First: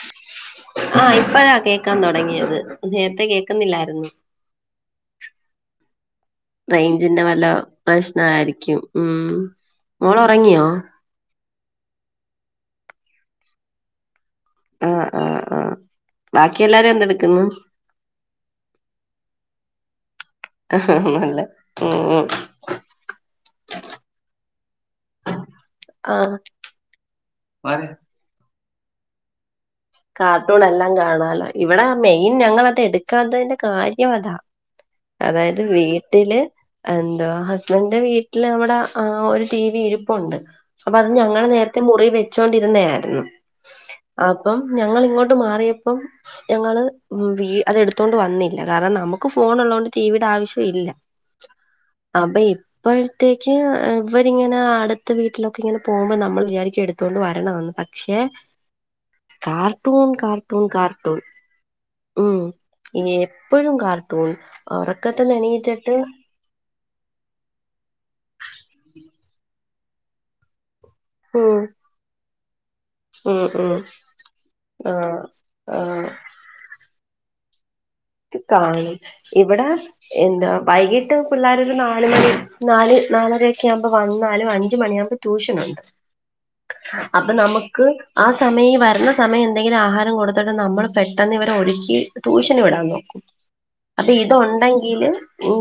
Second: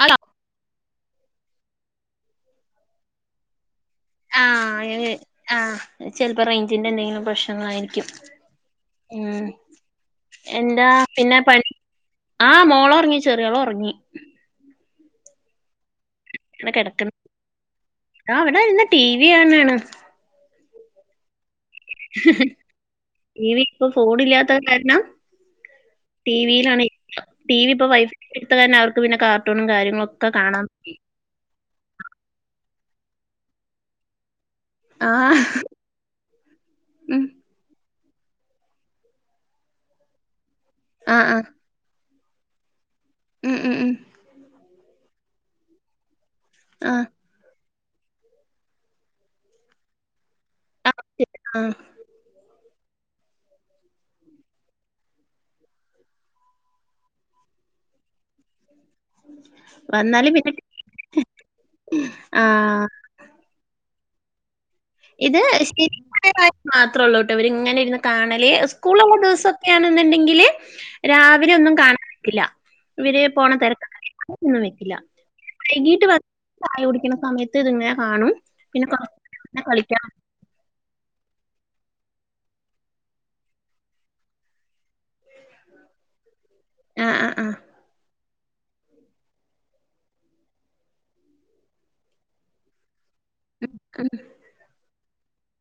Hello ആഹ്, ഇപ്പഴാ കേക്കാൻ തൊടങ്ങിയത്. നേര്ത്തെ കേക്ക്ന്നില്ലായ്രുന്നു. ആഹ് [unintelligible] ആഹ് ചിലപ്പോ റേഞ്ചിന്റെ എന്തെങ്കിലും വല്ല പ്രശ്നങ്ങളായിരിക്കും പ്രശ്നയിരിക്കും ഉ ഉം മോള ഉ റങ്ങിയോ. എന്താ പിന്നെ പ ആഹ് മോള ഉറങ്ങി ചെറിയോൾ ഉറങ്ങി അ, അ, അ. ഇങ്ങനെ കിടക്കണ് ആ വടെന്ന് ടി വി കാണാണ് [unintelligible] നല്ല ഉം ഹി ഹി ഇവി ഇപ്പൊ ഫോണില്ലാത്ത കാരണം ടി വിയിലാണെ ടി വി ആഹ് ഇപ്പം വൈഫൈ എടുത്തതന്നെ അവർക്ക് പിന്നെ കാർ കാര്യങ്ങളോക്കെ കാണാൻ പോയി ഇവടെ മെയിൻ ഞങ്ങളത് എടുക്കാത്തതന്റെ കാര്യം അതാ. ആഹ് അതായത് വീട്ടില് ഉം എന്തോ. എന്റെ വീട്ടിൽ അവിടെ ഒരു ആ ഒരു ടി വി ഇരിപ്പുണ്ട്. അപ്പൊ അത് ആഹ് ഞങ്ങൾ ആഹ് നേരത്തെ ത്തെ മുറി വെച്ചൊണ്ടിരുന്നരുന്നു. ഉം ഉം ഉം പ്പം ഞങ്ങ ൾഇങ്ങോട്ട് മാറിയപ്പം ഞങ്ങള് ആഹ് ഉം വീ അതെടു ത്തോണ്ട് വന്നില്ല കാരണം നമുക്ക് ഫോൺ ഉള്ളോണ്ട് ടിവിയുടെ ആവശ്യം ഇല്ല ആഹ് അപ്പൊ അപ്പോഴത്തേക്ക്, ഇവരിങ്ങനെ അടുത്ത, വീട്ടിലൊക്കെ, ഇങ്ങനെ, പോകുമ്പോൾ, നമ്മൾ വിചാരിക്കും, എടുത്തുകൊണ്ട് വരണമെന്ന്. ക്ഷെ കർട്ടൂൺ വന്നാല് പിന്നെ കർട്ടൂൺ കർട്ടൂൺ ഉം ആഹ് [unintelligible] എപ്പൊഴും കാർട്ടൂൺ ഉറക്കത്ത്ന്ന് എണീറ്റിട്ട് മാത്രള്ളൂട്ടോ ഇവര് ഇങ്ങനെ ഇരുന്ന് കാണല് സ്കൂൾ ഉള്ള ദിവസംക്കൊണെന്നുണ്ടെങ്കിലെ രാവിലെ ഉം ഒന്നും കാണാ ൻപറ്റില്ല ഇവര് ഉം പോണ ഉം തിരക്കൊന്നും വെക്കില്ല ആഹ് വൈകീട്ട് ആഹ് വന്ന് ചായ കുടിക്ക്ണ സമയത്ത് ത്ത് [unintelligible] കാണും പിന്നെ. നേരം ഇരുന്ന് ഇവടെ കളിക്കാം. എന്താ വൈകീട്ട്. പിള്ളേരരു നാല് മണി നാല് നാലരൊക്കെ ആവുമ്പ വന്നാലും അഞ്ച് മണിയാവുമ്പോ ട്യൂഷനുണ്ട് ആ ആ അപ്പൊ ആ നമ ക്ക് ആ സമയി വരുന്ന സമയന്തെലും ആഹാരം കൊടുത്തിട്ട് നമ്മൾ പെട്ടെന്ന് ഇവരെ ഒഴുക്കി ട്യൂഷന് വിടാമന്നോ അപ്പൊ ഇതോണ്ടെങ്കില്.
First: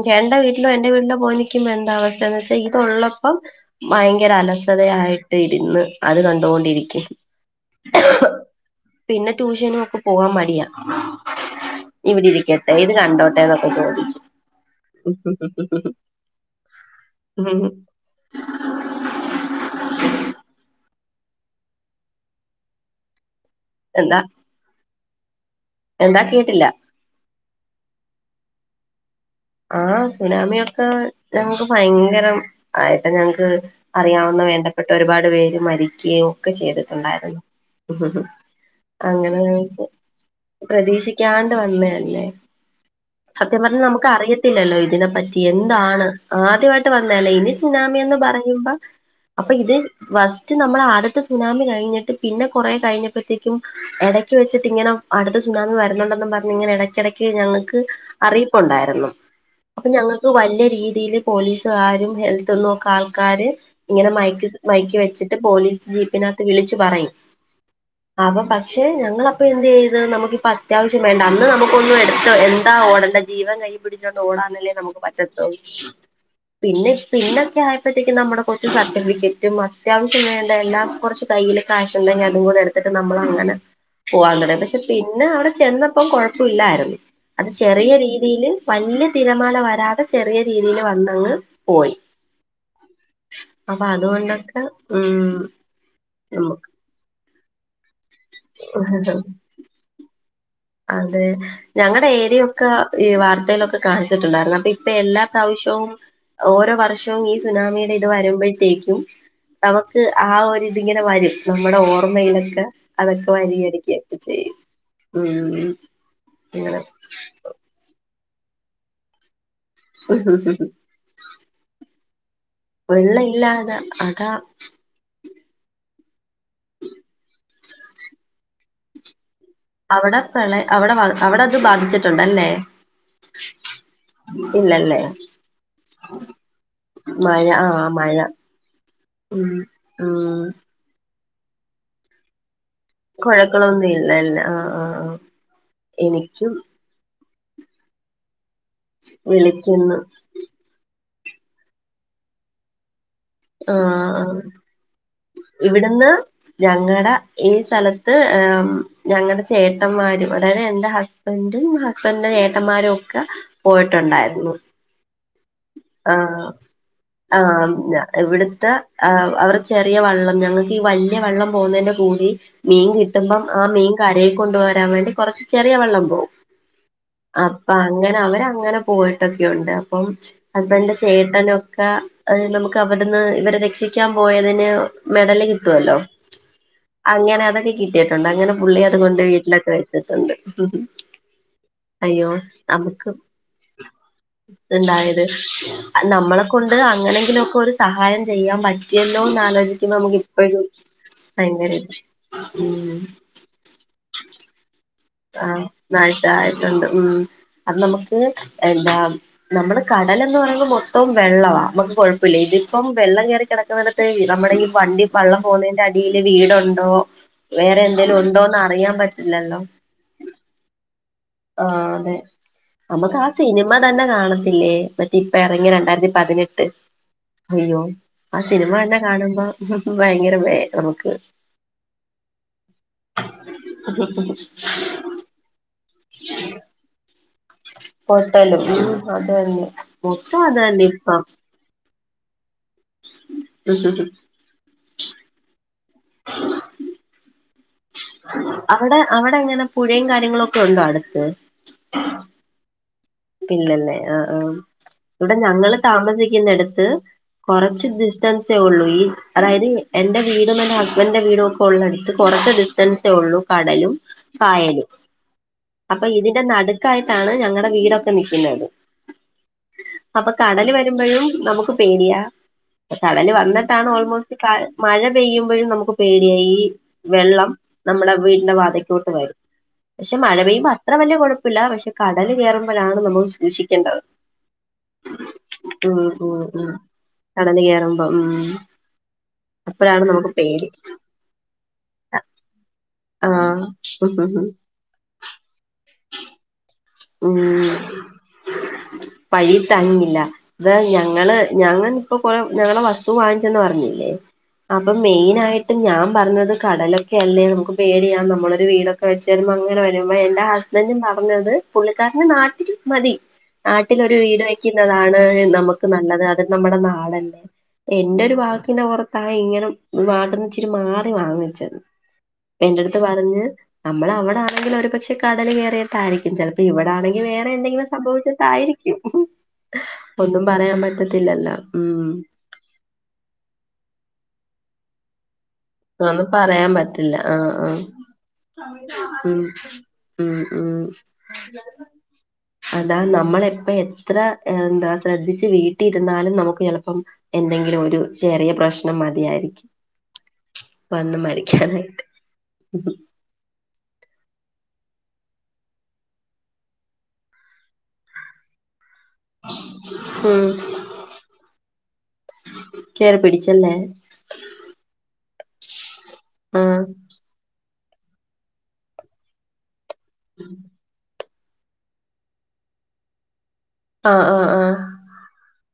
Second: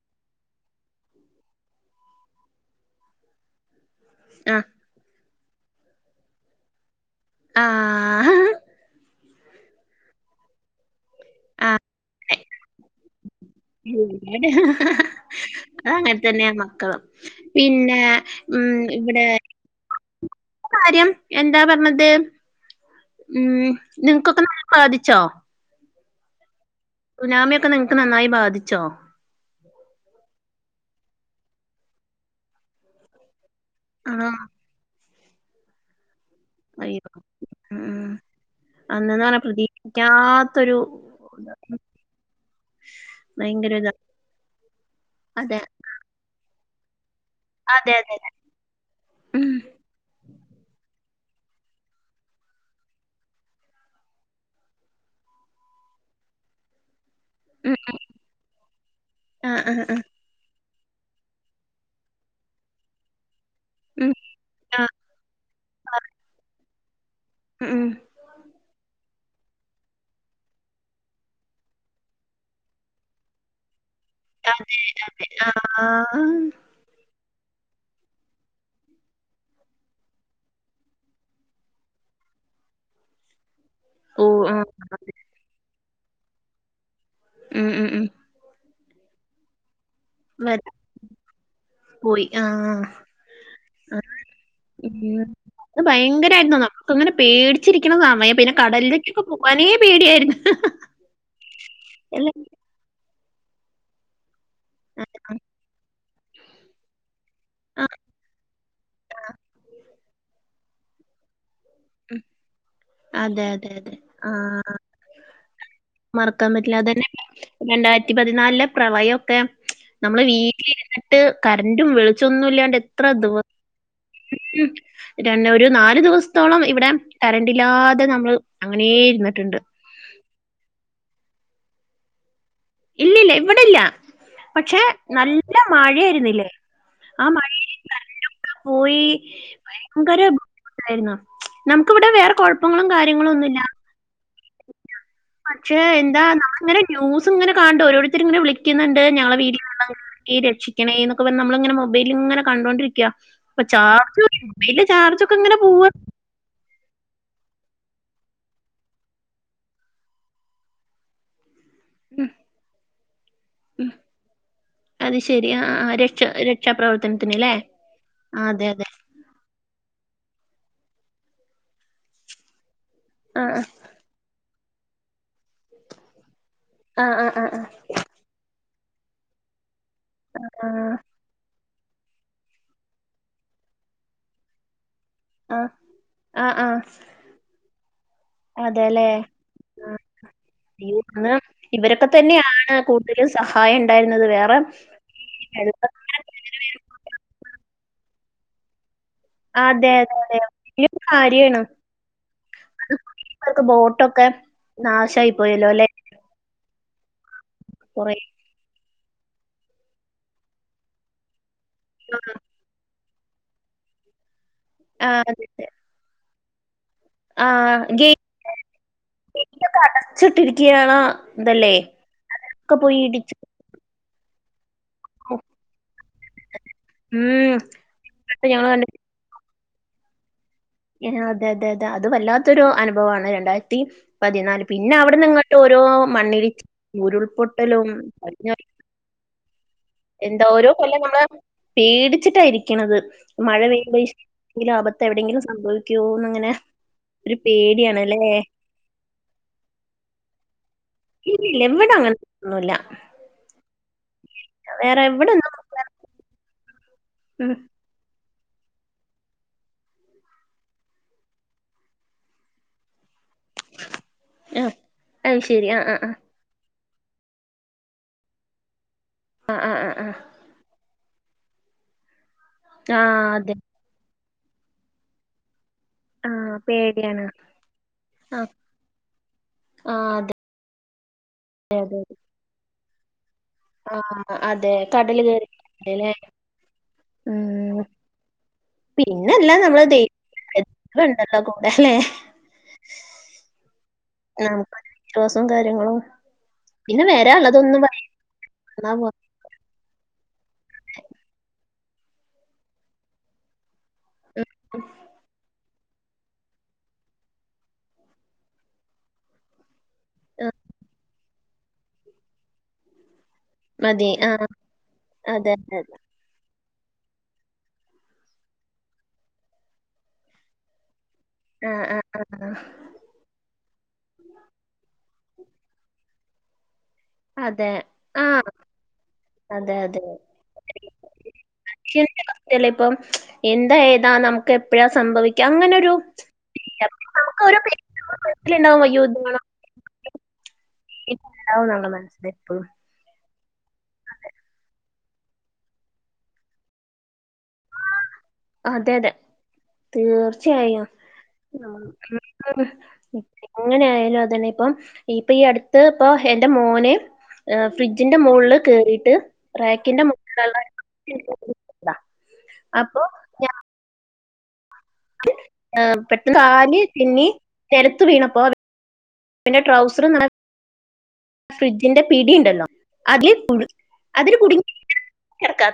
ചേട്ടന്റെ വീട്ടിലോ എന്റെ വീട്ടിലോ പോയി നിൽക്കുമ്പോ എന്ത അവസ്ഥയന്ന് വെച്ചാൽ ഇതുള്ളപ്പം ഭയങ്കര ആ അലസതയായിട്ട് ഇരുന്ന് അത് കണ്ടോണ്ടിരിക്കും ആഹ്. പിന്നെ ട്യൂഷനും ഒക്കെ പോവാൻ മടിയാ ആഹ് ഇവിടെ ഇരിക്കട്ടെ ഇത് കണ്ടോട്ടെ എന്നൊക്കെ ചോദിക്കും അങ്ങനെ തന്നെയ മക്കള് പിന്നെ, മം. ഇവിടെ കാര്യം എന്താ പറഞ്ഞത് ഉം. എന്താ നിങ്ങകൊക്കെ [unintelligible] ബാധിച്ചോ എന്താ കേട്ടില്ല. സുനാമിയൊക്കെ നിങ്ങൾക്ക് നന്നായി ബാധിച്ചോ ആഹ് സുനാമിയൊക്കെ ഞങ്ങക്ക് ഭയങ്കരം ആയിട്ട ഞങ്ങക്ക് ആണോ? അറിയാവുന്ന വേണ്ടപ്പെട്ട ഒരുപാട് പേര് മരിക്ക്യോം ഒക്കെ അയ്യോ. ഉം ഉം ചെയ്തിട്ടുണ്ടായിരുന്നുഊഊ അന്നെന്ന് പറഞ്ഞാ അങ്ങനെ പ്രതീക്ഷിക്കാത്തൊരു പ്രതീക്ഷിക്കാണ്ട വന്ന അല്ലേ ഭയങ്കരിതാ അറിയത്തില്ലല്ലോ ഇതിനെപ്പറ്റി എന്താണ് ആദ്യമായിട്ട് വന്നലേ ഇനി അതെ അതെ സുനാമിന്ന് അതെ. പറയുമ്പ. ഉം അപ്പൊ ഇത് വസ്റ്റ് നമ്മള് ആദ്യത്തെ സുനാമി കഴിഞ്ഞിട്ട് പിന്നെ കൊറേ കഴിഞ്ഞപ്പത്തേക്കും ഇടയ്ക്ക് വെച്ചട്ട് ഇങ്ങനെ അടുത്ത സുനാമി വരണംന്നും പറഞ്ഞ ഇങ്ങനെ ഇടയ്ക്ക് ഇടയ്ക്ക് ഉം ഞങ്ങൾക്ക് അറിയിപ്പുണ്ടായിരുന്നു ആ ആ ആ അപ്പഞ അത്രക്ക് വല്യയരീതിയിൽ പോലീസുകാരും ഹെൽത്തിന്നൊക്കെ ആൾക്കാര്. ഇങ്ങനെ ഉം മൈക്ക് ആ മൈക്ക് വെച്ചിട്ട് പോലീസ് ജീപ്പിനകത്ത് വിളിച്ചു പറയും. ഉം ഉം അപ്പൊ പക്ഷെ ഞങ്ങള ഇപ്പൊന്ത് യ്ത് നമുക്കിപ്പത്യാവശ്യ വേണ്ട അന്ന് നമുക്കൊന്നും എടുത്ത് എന്താ ഓടണ്ട ജീവ കഴി പിടിച്ചോണ്ട് അതെ ഓടാനല്ലേ നമുക്ക് പറ്റത്തോ ആ പിന്നെ പിന്നൊക്കെ ആയപ്പോഴത്തേക്കും നമ്മുടെ കുറച്ച് സർട്ടിഫിക്കറ്റും അത്യാവശ്യം വേണ്ട എല്ലാം കുറച്ച് കയ്യിയില് കാശ്ണ്ടെങ്കി അതുംകൂടെ എടുത്തിട്ട് നമ്മൾ അങ്ങനെ. ഓ അങ്ങനെ പക്ഷെ പിന്നെ അവിടെ ചെന്നപ്പം കുഴപ്പമില്ലായിരുന്നു അത് ഉം ഉം ചെറിയ ഉം രീതില് വലിയ തിരമാല വരാതെ. ചെറിയ വരാ രീതിൽ വന്നങ്ങ് പോയി അപ്പൊ അതുകൊണ്ടൊക്കെ ഉം നമ്മുക്ക് ങ്ങനെ പേടിച്ചിരിക്കണ സമയ പിന്നെ കടലിലേക്കൊക്കെ പോകാനേ പേടിയായിരുന്നു. അതെ, ഞങ്ങടെ അല്ലേ ഏരിയൊക്ക ഈ വാർത്തയിലൊക്കെ കാണിച്ചിട്ടുണ്ടായിരുന്ന. ഇപ്പൊ എല്ലാ പ്രാവശ്യവും ഓരോ വർഷത്തേക്ക്. ഈ ആ സുനാമിയുടെ ഇത് വരുമ്പോഴത്തേക്കും അവക്ക് ആ ഒരു ഇതിങ്ങനെ വരും. നമ്മടെ ഓർമ്മയിലൊക്കെ അതൊക്കെ അതെ അതെ അതെ വരികടികൊക്കെ ആ ചെയ്യും ഉം മറക്കാൻ പറ്റില്ല അങ്ങനെ അത് തന്നെ രണ്ടായിരത്തി പതിനാലിലെ പ്രളയക്കെ. നമ്മള് വീട്ടിൽ ഇര്ന്ന്ട്ട് കറന്റും വെളിച്ചൊന്നും ഇല്ലാണ്ട് എത്ര വെള്ള ദിവസം ഇല്ലാതെ അതാ രന്നെ ഒരു നാല് ദിവസത്തോളം ഇവിടെ കറണ്ടില്ലാതെ നമ്മള് അങ്ങനേ ഇരുന്നിട്ട്ണ്ട്. അവടെ പ്രളയ അവടെ അവടത് ബാധിച്ചിട്ടണ്ടല്ലേ ഇല്ലല്ല ഇവിടെല്ല പക്ഷെ നല്ല മഴയാ യിന്നില്ലേ മഴ ആമഴയത്ത് ആഹ് മഴ കരണ്ടൊക്കെ പോയി ഉം ഭയങ്കര. ഉം നമുക്ക് ഇവിടെ വേറേ കുഴപപങ്ങളും കാര്യങ്ങളും ഒന്നുമില്ല. കൊഴക്കളൊന്നും ഇല്ലല്ലോ പക്ഷെ, എന്താ, നമ്മളിങ്ങനെ ന്യൂസും, ഇങ്ങനെ, കാണ്ട് ഓരോരുത്തർ, ഇങ്ങനെ വിളിക്ക. ളിക്കുന്നുണ്ട് ഞങ്ങളെ വിളിക്കുന്നു വീട്ട് രക്ഷിക്കണ എന്നൊക്കെ പറ നമ്മളിങ്ങനെ മൊബൈലിങ്ങനെ കണ്ടൊണ്ടിരിക്ക ചാർജ് ആഹ് മൊബൈലെ ചാർജൊക്കെങ്ങനെ പോവാ ഞങ്ങളടെ ഈ സ്ഥലത്ത് ഞങ്ങടെ ചേട്ടന്മാരും അതായത് എൻറെ ഹസ് എന്റിം ഹസ്ബൻഡ്ന്റെ ഏട്ടന്മാരും ഒക്കെ പോയിട്ടുണ്ടായിരുന്നു അത് ശരിയാ ആഹ ആഞ അതെ ഇവിടുത്തെ അതെ. ആ അവടെ ചെറിയ വള്ളം ഞങ്ങൾക്ക് ഈ വല്യ വള്ളം പോകുന്നതിന്റെ കൂടി മീൻ കിട്ടുമ്പം ആ മീൻ കരേയ് കൊണ്ടുവരാൻ വേണ്ടി കുറച്ച് ചെറിയ വെള്ളം പോവും. ആ ആ ആ ആ അപ്പൊ അങ്ങനെ അവരങ്ങനെ പോയിട്ടൊക്കെയുണ്ട്. അപ്പം ആഹ് ഹസ്ബൻന്റെ ചേട്ടനൊക്കെ നമുക്ക് അവിട്ന്ന് ഇവരെ രക്ഷിക്കാൻ പോയതിന് മെഡല് ആഹ് കിട്ടോല്ലോ. ആഹ് ആഹ് അങ്ങനെ അതൊക്കെ കിട്ടിട്ടുണ്ട് അങ്ങനെ പുള്ളി അതെല്ലേ അത്കൊണ്ട് വീട്ടിലൊക്കെ വെച്ചിട്ടുണ്ട് അയ്യോ അന്ന് ഇവരൊക്കെ അയ്യോ തന്നെയാണ് നമുക്ക് കൂടുതലും സഹായം [unintelligible] ഉണ്ടായിരുന്നത് വേറെ ഇണ്ടായത് ഈ വെള്ളക്കാരൊക്കെ നമ്മള അങ്ങനെ കൊണ്ട് വരും. അങ്ങനെങ്കിലൊക്കെ ഒരു സഹായം ചെയ്യാൻ പറ്റ എല്ലോ അതെ ആലോചിക്കുമ്പോ അതെ നമ്മക്ക് അതെ ഇപ്പഴും വലിയൊരു കാര്യാണ് ഭയങ്കര ഇതാ അവക്ക് ബോട്ടൊക്കെ നാശായി പോയല്ലോഅല്ലെ. നശായിട്ടുണ്ട് ഉം അത് കൊറേ നമ്മക്ക് എന്താ നമ്മള് കടലന്ന് പറയുമ്പ മൊത്തവും വെള്ളവാ നമുക്ക് കൊഴപ്പില്ല ഇതിപ്പം വെള്ളം കയറി കിടക്കുന്നിടത്ത് നമ്മുടെ ഈ വണ്ടി ആഹ് വള്ളം അതെ അതെ പോകുന്നതിന്റെ അടിയിൽ വീടുണ്ടോ ആഹ് വേറെ എന്തേലും ഉണ്ടോന്ന് അറിയാൻ പറ്റില്ലല്ലോ. ച്ചിട്ടിരിക്കണ ഇതല്ലേ ഒക്കെ പോയി ഇടിച്ചു മ്മ തന്നെ കാണത്തില്ലേ. മറ്റേ ഇപ്പറങ്ങിയ രണ്ടായിരത്തി പതിനെട്ട് ഉം അയ്യോ ആ അതൊക്കെ ഞങ്ങള് സിനിമ എന്ന കണ്ടിട്ട് കാണുമ്പോ ഭയങ്കര വെ അതെ അതെ അതെ അത് വല്ലാത്തൊരു അനുഭവാണ് രണ്ടായിരത്തി പതിനാല് പിന്നെ അവിട്ന്നിങ്ങ ഓരോ മണ്ണിടിച്ചി ഉരുൾപൊട്ട് ലും പൊട്ടലും ഉം അത് തന്നെ മൊത്തം അത് എന്തോരോ തന്നെ കൊല്ലം നമ്മള. ഇപ്പം പേടിച്ചിട്ടായിരിക്കണത് മഴ പെയ്യുമ്പ എങ്കിലും ആപത്ത് എവിടെയെങ്കിലും സംഭവിക്കോന്ന്ങ്ങനെ ഒരു പേടിയാണ്. അവിടെ അവിടങ്ങനാ പുഴയും കാര്യങ്ങളൊക്കെ ഉണ്ടോ അട്ത്ത്. ഇല്ലില്ല ഇവിടെ അങ്ങനത്തെ ഒന്നുല്ല പിന്നെല്ലേ ആഹ് ആഹ് വേറെ ഇവിടെ എവിടൊന്നും ഞങ്ങള് താമസിക്കുന്നടത്ത് ഉം കൊറച്ച് ദിസ് സെ ഒള്ളൂ ഈ അതായത് എന്റെ വീടും എന്റെ ഹസ്ബൻഡന്റെ വീടും ഒക്കെ ഒള്ള അടുത്ത് കൊറച്ച്. കടലും ആഹ് കായലും അത് ശരി ആഹ് അപ്പ ആഹ് ഇതി ന്റെ നടുക്കായിട്ടാണ് ഞങ്ങളടെ വീടൊക്കെ നിൽക്കുന്നത് ആഹ് ആഹ് ആഹ് ആഹ് അപ്പൊ കടല് വരുമ്പഴും നമുക്ക് പേടിയ ആഹ് കടല് അതെ വന്നിട്ടാണ് ഓൾമോസ്. മഴപെയ്യുമ്പോഴും നമുക്ക് പേടിയാ ഈ ആഹ് പേടിയാണ്. വെള്ളം. നമ്മുടെ ആഹ് വീടിന്റെ വാതയ്ക്കോട്ട് വരും, ആഹ് പക്ഷെ അതെ മഴ പെയ്യുമ്പോ അത്ര വലിയ കുഴപ്പില്ല പക്ഷെ കടൽ കേറു പ്പഴാണ് നമ്മള് സൂക്ഷിക്കു ആഹ് അതെ കടല് ഉം കേറണ്ട്ല്ലേ ഉം ഉം കടല് മം കയറുമ്പോ ഉം പിന്നല്ലാം നമ്മള് അപ്പോഴാണ് നമുക്ക് പേടി [unintelligible] എട്ടാ കൂടെയല്ലെ? ആഹ നമുക്ക് വിശ്വാസവും കാര്യങ്ങളും പിന്നെ വരാന്ള്ളതൊന്നും വഴി തങ്ങൂല എന്നാ പോരെ വഴിയിൽ തങ്ങില്ല ഇത് ഞങ്ങള് ഞങ്ങൾ ഇപ്പൊ പോലും ഞങ്ങളെ വസ്തു വാങ്ങിച്ചെന്ന് പറഞ്ഞില്ലേ ഏഹ് അപ്പൊ മെയിനായി ഞാൻ പറഞ്ഞത് കടലൊക്കെ അല്ലേ നമുക്ക് പേടിയാ നമ്മളൊരു വീടൊക്കെ വെച്ച് അങ്ങനെ [unintelligible] എന്റെ ഹസ്ബൻഡും പറഞ്ഞത് പുള്ളിക്കാരന്റെ നാട്ടിൽക്ക് മതി. മതി നാട്ടിലൊരു വീട് ആഹ് വെക്കുന്നതാണ് അതെ അതെ നമുക്ക് നല്ലത് അ നമ്മുടെ നാടല്ലേ എന്റെരു വാക്കിനെ ഓർത്തായിങ്ങനെ വാട്ന്ന്. മാറി വാങ്ങിച്ച് ആഹ് ആഹ് ആഹ് എന്റെറ അടുത്ത് പറഞ്ഞ് നമ്മളവടാണെങ്കി ഒരുപക്ഷെ പക്ഷെ കടല് കേയറിയിട്ടായിരിക്കും ചെലപ്പോ ഇവിടാണെങ്കി വേറെ അതെ എന്തെങ്കിലും ആഹ് സംഭവിച്ചിട്ടായിരിക്കും അതെ അതെ ഒന്നും പറയാൻ പറ്റത്തില്ലല്ലൊ ഉം. എല്ല ഇപ്പം എന്താ ഏതാ നമുക്ക് എപ്പോഴാ സംഭവിക്കാ അങ്ങനെ അ ഒന്നും പറയാൻപറ്റില്ല ആഹ് മനസ്സിലുണ്ടാവും അയ്യോ ആഹ് മ് ഉം ഉം ഇത് അ ഉണ്ടാവുന്നുള്ള മനസ്സിൽ എപ്പോഴും അത നമ്മളെപ്പ എത്ര എന്താ ശ്രദ്ധിച്ച് വീട്ടിരുന്നാലും നമുക്ക് ചെലപ്പം എന്തെങ്കിലും ഒരു ചെറിയ അതെ പ്രശ്നം അതെ മതിയായിരിക്കും. തീർച്ചയായും വന്ന് മരിക്കാനായിട്ട് എങ്ങനെ ആയാലുംഅതന്നെ ഇപ്പൊ ഇപ്പൊ ഈ അടുത്ത്ഇപ്പൊഎന്റെ മോന് ഫ്രിഡ്ജിന്റെ മുകളില് കേറിട്ട് റാക്കിന്റെ ഉം മുകളില കേറി പിടിച്ചല്ലേ? പെട്ടന്ന് കാല് ആഹ് പിന്നീ നെലത്തു വീണപ്പോ. പിന്നെ ട്രൗസ്റ് [unintelligible] [inaudible] ഫ്രിഡ്ജിന്റെ പിടിണ്ടല്ലോ അതി കുടി ആഹ് അതില് ആഹ് കുടുങ്ങി. കെടക്ക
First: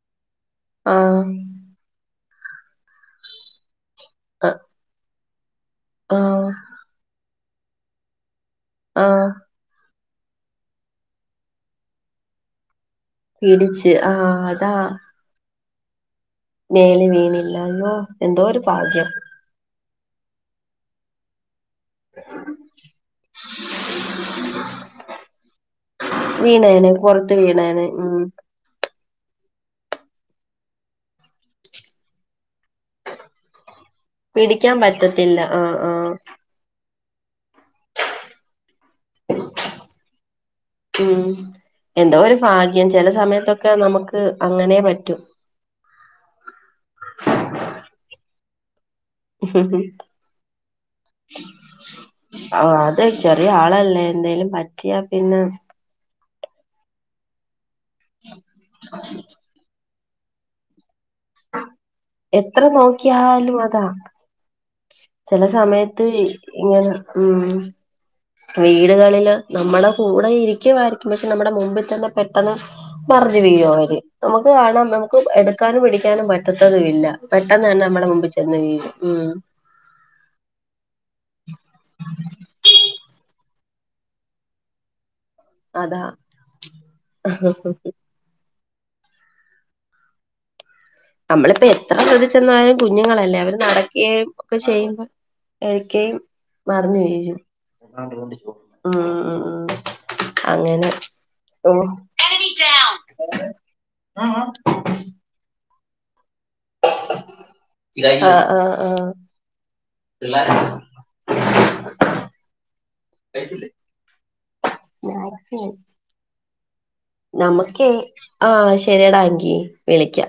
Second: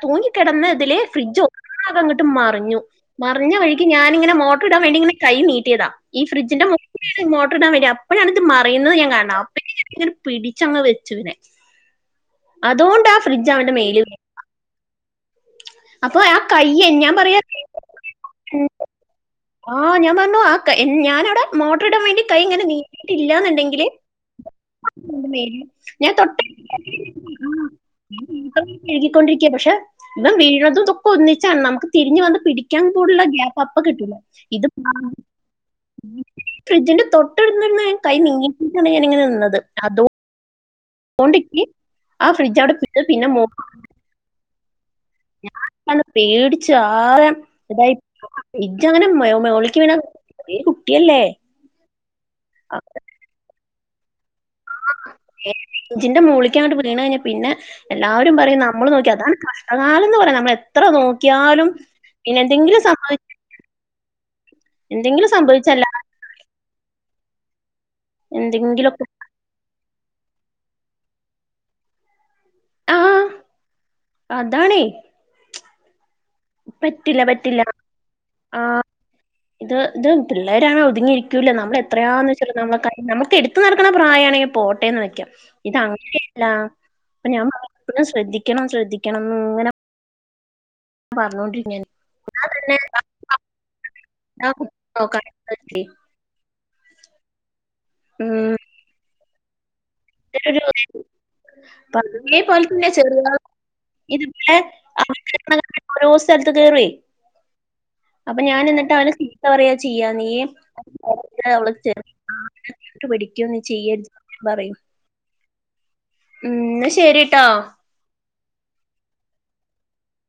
ആഹ് തൂങ്ങിക്കെടന്നതില് ആഹ് ഫ്രിഡ്ജ് ഒന്നാകങ്ങട്ട് മറിഞ്ഞു മറിഞ്ഞ വഴി ഞാനിങ്ങനെ ആഹ് മോട്ടർ ഇടാൻ വേണ്ടി ഇങ്ങനെ കൈ നീട്ടിയതാ ഈ ആഹ് ഫ്രിഡ്ജിന്റെ മൊകിളിൽ [unintelligible] മോട്ടർ ഇടാൻ വെരാ അപ്പോഴാണത്, മറിയുന്നത് ഞാൻ ആഹ് കാണുന്നത്, അപ്പോഴെക്കും [unintelligible] പിടിച്ചങ്ങ് വെച്ചുനെ അതുകൊണ്ടാ പിടിച്ച് ആഹ അതാ അപ്പോഴാ മേലെ വീണില്ലാന്നൊ എന്തോരു ഭാഗ്യം ആഹ് ഞാൻ പറഞ്ഞു ആ കായ് ഞാനവിടെ മോട്ടോറി ഇടാൻ വേണ്ടി കൈ ഇങ്ങനെ നീയിട്ടില്ലന്നുണ്ടെങ്കില് ഞാൻ തൊട്ട. വീണേനെ പുറത്ത് [unintelligible] വീണേനെ ഉം കഴുകിക്കൊണ്ടിരിക്കയ പക്ഷെ ഇം വീഴതുംതൊക്കെ ഒന്നിച്ചാണ് നമുക്ക് തിരിഞ്ഞ വന്ന് പിടിക്കാൻ കൂടുള്ള ഗ്യാ്പ്പ് അപ്പ കിട്ടൂല. ഇത് പിടിക്കാൻ [unintelligible] പറ്റത്തില്ല ആഹ് ആഹ് ഫ്രിഡ്ജിന്റെ, തൊട്ടടുത്തുന്നു കൈ, നീങ്ങിയിട്ടാണ്, ഞാനിങ്ങനെ, നിന്നത്, അതോ. ഉം എന്തോ ആ ഒരു ഫ്രിഡ്ജ് അവിടെ ഭാഗ്യം വീണ് ചില പിന്നെ സമയത്തൊക്കെ നമുക്ക് അങ്ങനെ പറ്റും ഞാൻ പേടിച്ചു [unintelligible] യോ മോളക്ക് വീണ ചെറിയ കുട്ടിയല്ലേ. ആഹ് അത് ചെറിയ ആളല്ലേ എന്തേലും പറ്റിയ പിന്നെ ജിന്റെ മോൾക്കാട്ട് വീണഴിഞ്ഞ പിന്നെ എല്ലാരും പറിം നമ്മള് നോക്കി അതാണ് കാ ആളന്ന് പറഞ്ഞ നമ്മൾ എത്ര നോക്കിയാലും പിന്നെ എത്ര എന്തെങ്കിലും സംഭവിച്ച നോക്കിയാലും അതാ ചില സമയത്ത് ഇങ്ങനെ ഉം എന്തെങ്കിലൊക്കെ വീടുകളില് നമ്മള കൂടെ ഇരിക്കുമായിരിക്കും, പക്ഷെ നമ്മുടെ മുമ്പിൽ തന്നെ പെട്ടെന്ന് ആഹ് മർഞ്ഞു വീഴും അവര്. നമുക്ക് അതാണേ കാണാം നമുക്ക് എടുക്കാനും പിടിക്കാനും പ പത്തതുമില്ല പറ്റില്ല പറ്റില്ല പെട്ടെന്ന് തന്നെ നമ്മടെ മുമ്പിൽ ആ ചെന്ന് വീഴും ഉം ഇത് ഇത് പിള്ളേരണോ ഒതുങ്ങിയിരിക്കൂല നമ്മള എത്രയാണന്ന് വച്ച ന നമുക്ക് എടു ഇട്ട് നടക്കണെ പ്രായാണെങ്കിൽ, പോട്ടേന്ന് വയ്ക്കാം. ഈതണ അതാ [unintelligible] ല്ല അപ്പം ഞാൻ [unintelligible] ശ്രദ്ധിക്കണം ശ്രദ്ധിക്കണം ങ്ങന നമ്മളിപ്പോ ഞാൻ എത്ര ശ്രദ്ധിചെന്നാലും കുഞ്ഞുങ്ങളല്ലേ അവര് നടക്കേം ഇരിക്കെ ഒക്കെ ചെയ്യുമ്പോ തന്നെ എടക് മറിഞ്ഞ വീഴും ഉം ഉഊഊ [unintelligible] പതേ പോലെ തന്നെ ചെറിയ ഇതിടെ ആണ. ഓരോ സ്ഥലത്ത് കേറി. അപ്പം ആഹ് ആഹ് ആഹ് ഞാനെന്നിട്ടവനെ ചീത്ത പറയാ ചെയ്യാ. നീയെ [unintelligible] [unintelligible] ശരിട്ടോ നമക്കയ് ആഹ് ശരിയടാ അങ്കി വിളിക്കാം